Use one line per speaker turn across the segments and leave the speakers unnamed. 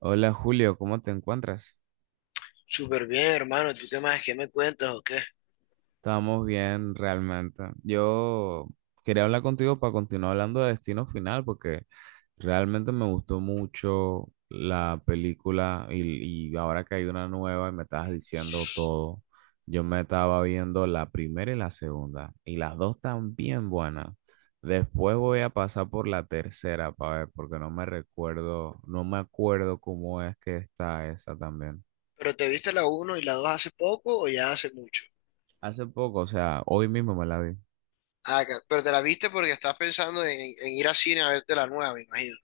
Hola Julio, ¿cómo te encuentras?
Súper bien, hermano. ¿Tú qué más? ¿Qué me cuentas o qué?
Estamos bien realmente. Yo quería hablar contigo para continuar hablando de Destino Final porque realmente me gustó mucho la película y ahora que hay una nueva y me estabas diciendo todo, yo me estaba viendo la primera y la segunda y las dos están bien buenas. Después voy a pasar por la tercera para ver porque no me recuerdo, no me acuerdo cómo es que está esa también.
¿Pero te viste la uno y la 2 hace poco o ya hace mucho?
Hace poco, o sea, hoy mismo me la vi.
Ah, pero te la viste porque estás pensando en, ir a cine a verte la nueva, me imagino.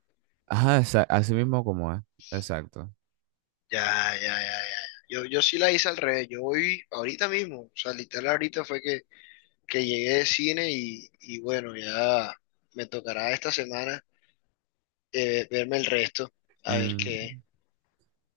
Ajá, esa- así mismo como es. Exacto.
Ya, ya, ya, ya. Yo sí la hice al revés. Yo hoy, ahorita mismo, o sea, literal ahorita fue que llegué de cine y, bueno, ya me tocará esta semana verme el resto, a ver
Mm,
qué.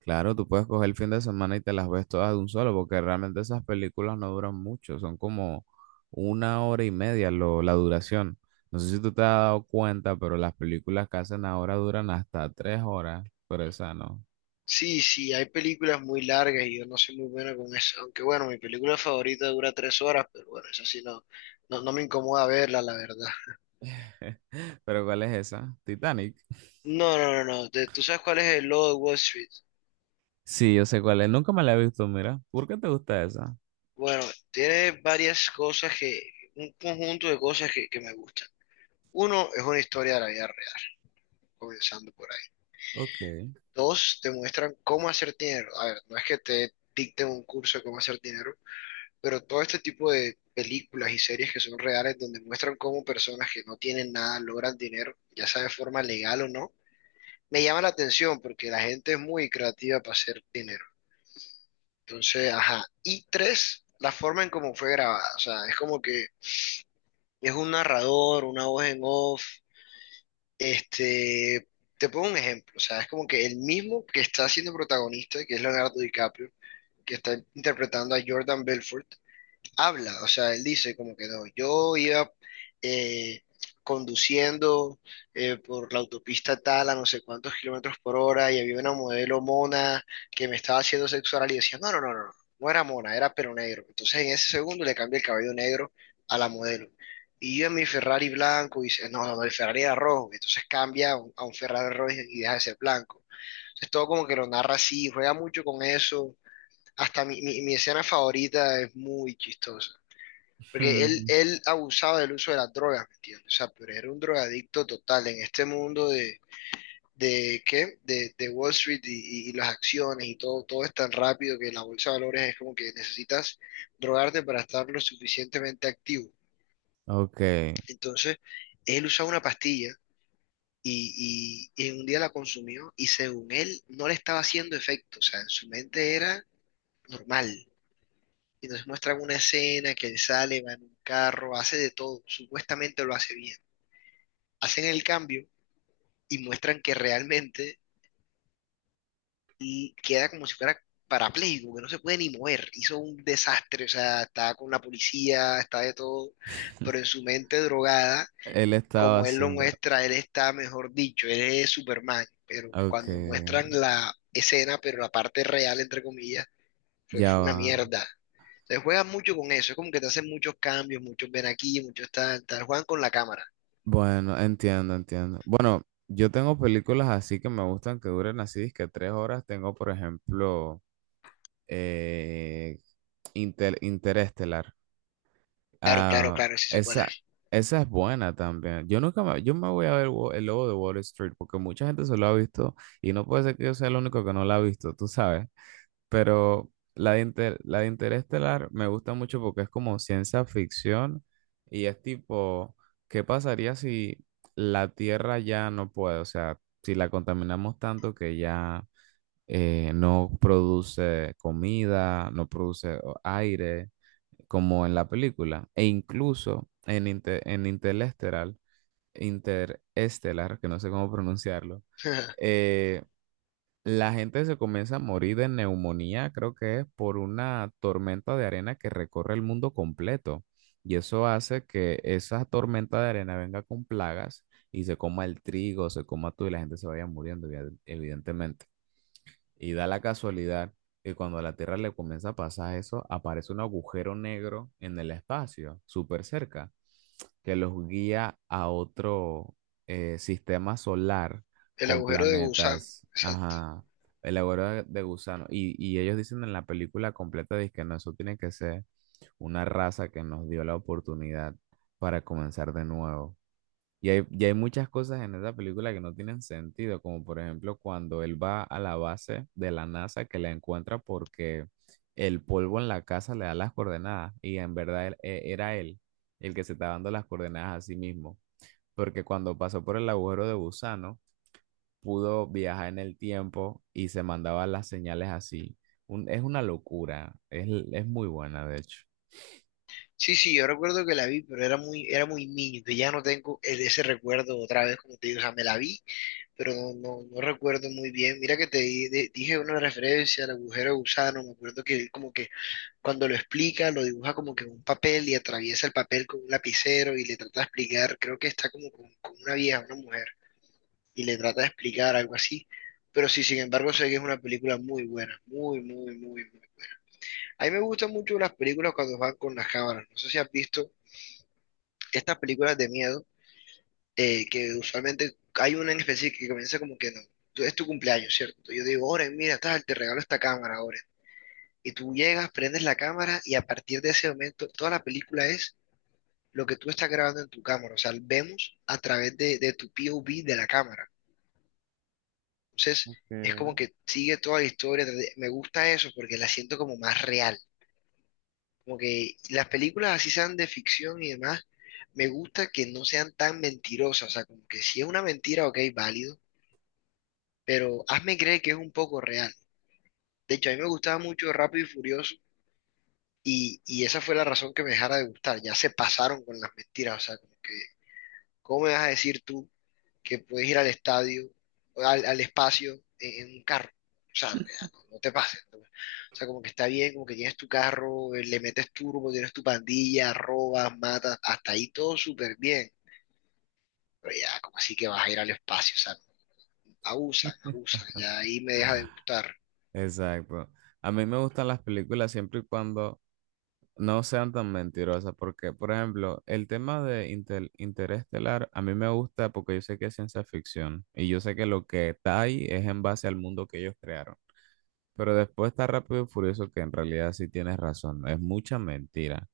claro, tú puedes coger el fin de semana y te las ves todas de un solo, porque realmente esas películas no duran mucho, son como 1 hora y media la duración. No sé si tú te has dado cuenta, pero las películas que hacen ahora duran hasta 3 horas, pero esa no.
Sí, sí, hay películas muy largas y yo no soy muy bueno con eso. Aunque bueno, mi película favorita dura 3 horas, pero bueno, eso sí no me incomoda verla, la verdad.
¿Pero cuál es esa? Titanic.
No, no, no, no. ¿Tú sabes cuál es el logo de Wall Street?
Sí, yo sé cuál es. Nunca me la he visto, mira. ¿Por qué te gusta esa?
Bueno, tiene varias un conjunto de cosas que, me gustan. Uno, es una historia de la vida real, comenzando por ahí.
Ok.
Dos, te muestran cómo hacer dinero. A ver, no es que te dicten un curso de cómo hacer dinero, pero todo este tipo de películas y series que son reales, donde muestran cómo personas que no tienen nada logran dinero, ya sea de forma legal o no, me llama la atención porque la gente es muy creativa para hacer dinero. Entonces, ajá. Y tres, la forma en cómo fue grabada. O sea, es como que es un narrador, una voz en off. Este, te pongo un ejemplo. O sea, es como que el mismo que está siendo protagonista, que es Leonardo DiCaprio, que está interpretando a Jordan Belfort, habla, o sea, él dice como que no, yo iba eh, conduciendo por la autopista tal a no sé cuántos kilómetros por hora y había una modelo mona que me estaba haciendo sexual y decía, no, no, no, no, no, no era mona, era pelo negro. Entonces en ese segundo le cambia el cabello negro a la modelo. Y yo en mi Ferrari blanco y dice, no, no, no, el Ferrari era rojo. Entonces cambia a a un Ferrari rojo y deja de ser blanco. Entonces todo como que lo narra así, juega mucho con eso. Hasta mi escena favorita es muy chistosa. Porque
Ujú.
él abusaba del uso de las drogas, ¿me entiendes? O sea, pero era un drogadicto total en este mundo de ¿qué? De Wall Street y, y las acciones y todo, todo es tan rápido que la bolsa de valores es como que necesitas drogarte para estar lo suficientemente activo.
Ok.
Entonces, él usaba una pastilla y un día la consumió y según él no le estaba haciendo efecto, o sea, en su mente era normal. Y nos muestran una escena que él sale, va en un carro, hace de todo, supuestamente lo hace bien, hacen el cambio y muestran que realmente y queda como si fuera parapléjico, que no se puede ni mover. Hizo un desastre, o sea, está con la policía, está de todo, pero en su mente drogada,
Él estaba
como él lo
haciendo.
muestra, él está, mejor dicho, él es Superman, pero
Ok,
cuando muestran la escena, pero la parte real, entre comillas,
ya
fue
va.
una mierda. Entonces juegan mucho con eso, es como que te hacen muchos cambios, muchos ven aquí, muchos tal, tal, juegan con la cámara.
Bueno, entiendo, entiendo. Bueno, yo tengo películas así que me gustan que duren así, que 3 horas. Tengo, por ejemplo, eh, Interestelar.
Claro, claro,
Ah,
claro, sí sé cuál
esa,
es.
esa es buena también. Yo nunca me, yo me voy a ver El Lobo de Wall Street porque mucha gente se lo ha visto y no puede ser que yo sea el único que no la ha visto, tú sabes. Pero la de, la de Interestelar me gusta mucho porque es como ciencia ficción y es tipo, ¿qué pasaría si la Tierra ya no puede? O sea, si la contaminamos tanto que ya no produce comida, no produce aire, como en la película. E incluso en, en Interestelar, que no sé cómo pronunciarlo. eh, la gente se comienza a morir de neumonía, creo que es por una tormenta de arena que recorre el mundo completo. Y eso hace que esa tormenta de arena venga con plagas y se coma el trigo, se coma todo y la gente se vaya muriendo, evidentemente. Y da la casualidad que cuando a la Tierra le comienza a pasar eso, aparece un agujero negro en el espacio, súper cerca que los guía a otro sistema solar
El
con
agujero de gusano,
planetas,
exacto.
ajá, elaborado de gusano. Y ellos dicen en la película completa, dice que no, eso tiene que ser una raza que nos dio la oportunidad para comenzar de nuevo. Y hay muchas cosas en esa película que no tienen sentido, como por ejemplo cuando él va a la base de la NASA que la encuentra porque el polvo en la casa le da las coordenadas y en verdad era él el que se estaba dando las coordenadas a sí mismo, porque cuando pasó por el agujero de gusano pudo viajar en el tiempo y se mandaba las señales así. Es una locura, es muy buena de hecho.
Sí, sí, yo recuerdo que la vi, pero era muy niño, entonces ya no tengo ese recuerdo otra vez, como te digo, o sea, me la vi, pero no recuerdo muy bien. Mira que dije una referencia al agujero de gusano, me acuerdo que como que cuando lo explica, lo dibuja como que en un papel y atraviesa el papel con un lapicero y le trata de explicar, creo que está como con una vieja, una mujer, y le trata de explicar algo así. Pero sí, sin embargo, sé que es una película muy buena, muy, muy, muy, muy. A mí me gustan mucho las películas cuando van con las cámaras. No sé si has visto estas películas de miedo, que usualmente hay una en específico que comienza como que no. Es tu cumpleaños, ¿cierto? Yo digo, Oren, mira, tal, te regalo esta cámara, Oren. Y tú llegas, prendes la cámara y a partir de ese momento toda la película es lo que tú estás grabando en tu cámara. O sea, vemos a través de tu POV de la cámara. Entonces, es como
Ok.
que sigue toda la historia. Me gusta eso porque la siento como más real. Como que las películas así sean de ficción y demás, me gusta que no sean tan mentirosas. O sea, como que si es una mentira, ok, válido, pero hazme creer que es un poco real. De hecho, a mí me gustaba mucho Rápido y Furioso y, esa fue la razón que me dejara de gustar. Ya se pasaron con las mentiras. O sea, como que ¿cómo me vas a decir tú que puedes ir al estadio, al espacio en, un carro? O sea, ya, no, no te pases, ¿no? O sea, como que está bien, como que tienes tu carro, le metes turbo, tienes tu pandilla, robas, matas, hasta ahí todo súper bien. Pero ya, como así que vas a ir al espacio, o sea, abusan, abusan, ya ahí me deja de gustar.
Exacto. A mí me gustan las películas siempre y cuando no sean tan mentirosas, porque, por ejemplo, el tema de Interestelar a mí me gusta porque yo sé que es ciencia ficción y yo sé que lo que está ahí es en base al mundo que ellos crearon. Pero después está Rápido y Furioso que en realidad sí tienes razón, es mucha mentira.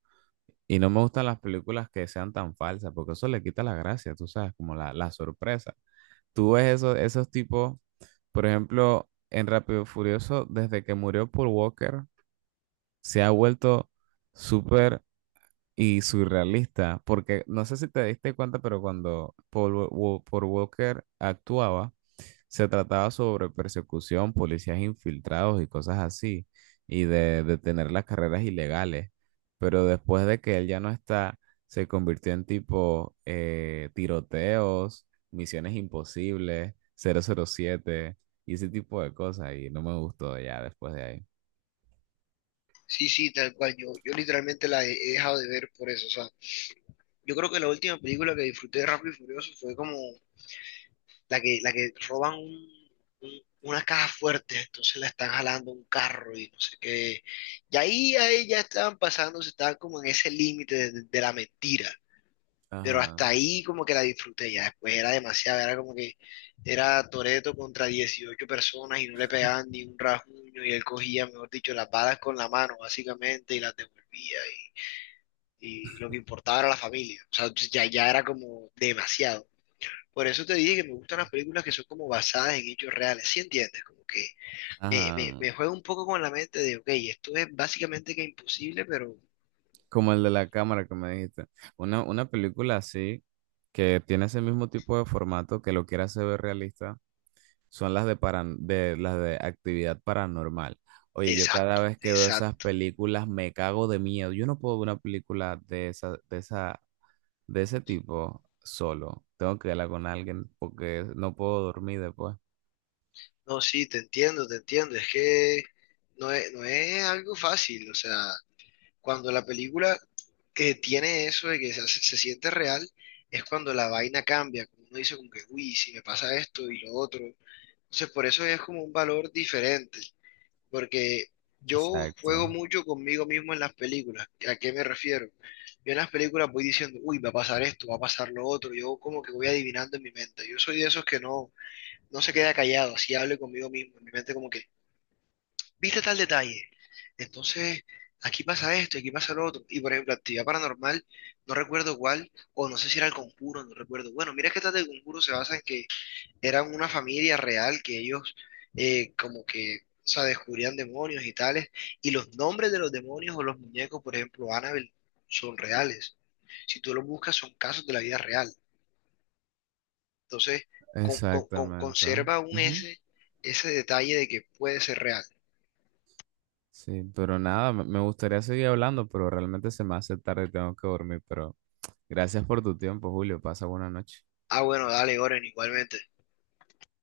Y no me gustan las películas que sean tan falsas porque eso le quita la gracia, tú sabes, como la sorpresa. Tú ves esos tipos, por ejemplo, en Rápido y Furioso, desde que murió Paul Walker, se ha vuelto súper y surrealista, porque no sé si te diste cuenta, pero cuando Paul Walker actuaba, se trataba sobre persecución, policías infiltrados y cosas así, y de detener las carreras ilegales. Pero después de que él ya no está, se convirtió en tipo tiroteos, misiones imposibles, 007 y ese tipo de cosas, y no me gustó ya después de ahí.
Sí, sí, tal cual, yo literalmente he dejado de ver por eso, o sea, yo creo que la última película que disfruté de Rápido y Furioso fue como la que roban una caja fuerte, entonces la están jalando un carro y no sé qué. Y ahí ya estaban pasando, se estaban como en ese límite de, la mentira. Pero
Ajá.
hasta ahí como que la disfruté, ya después era demasiado, era como que era Toreto contra 18 personas y no le pegaban ni un rasguño y él cogía, mejor dicho, las balas con la mano básicamente y las devolvía y, lo que importaba era la familia. O sea, ya era como demasiado. Por eso te dije que me gustan las películas que son como basadas en hechos reales, ¿sí entiendes? Como que
Ajá.
me juega un poco con la mente de, ok, esto es básicamente que imposible, pero
Como el de la cámara que me dijiste. Una película así, que tiene ese mismo tipo de formato, que lo quiera hacer ver realista, son las de actividad paranormal. Oye, yo cada
exacto,
vez que veo esas
exacto.
películas me cago de miedo. Yo no puedo ver una película de ese tipo solo. Tengo que verla con alguien porque no puedo dormir después.
No, sí, te entiendo, te entiendo. Es que no es algo fácil. O sea, cuando la película que tiene eso de se siente real, es cuando la vaina cambia. Como uno dice como que, uy, si me pasa esto y lo otro. Entonces, por eso es como un valor diferente, porque yo juego
Exacto.
mucho conmigo mismo en las películas. ¿A qué me refiero? Yo en las películas voy diciendo, uy, va a pasar esto, va a pasar lo otro. Yo como que voy adivinando en mi mente. Yo soy de esos que no se queda callado, así hablo conmigo mismo. En mi mente como que, viste tal detalle. Entonces, aquí pasa esto, aquí pasa lo otro. Y por ejemplo, actividad paranormal, no recuerdo cuál, o no sé si era el conjuro, no recuerdo. Bueno, mira que tal del conjuro se basa en que eran una familia real que ellos como que, o sea, descubrían demonios y tales, y los nombres de los demonios o los muñecos, por ejemplo, Annabelle, son reales. Si tú los buscas, son casos de la vida real. Entonces,
Exactamente.
conserva aún ese, ese detalle de que puede ser real.
Sí, pero nada, me gustaría seguir hablando, pero realmente se me hace tarde y tengo que dormir. Pero gracias por tu tiempo, Julio. Pasa buena noche.
Ah, bueno, dale, Oren, igualmente.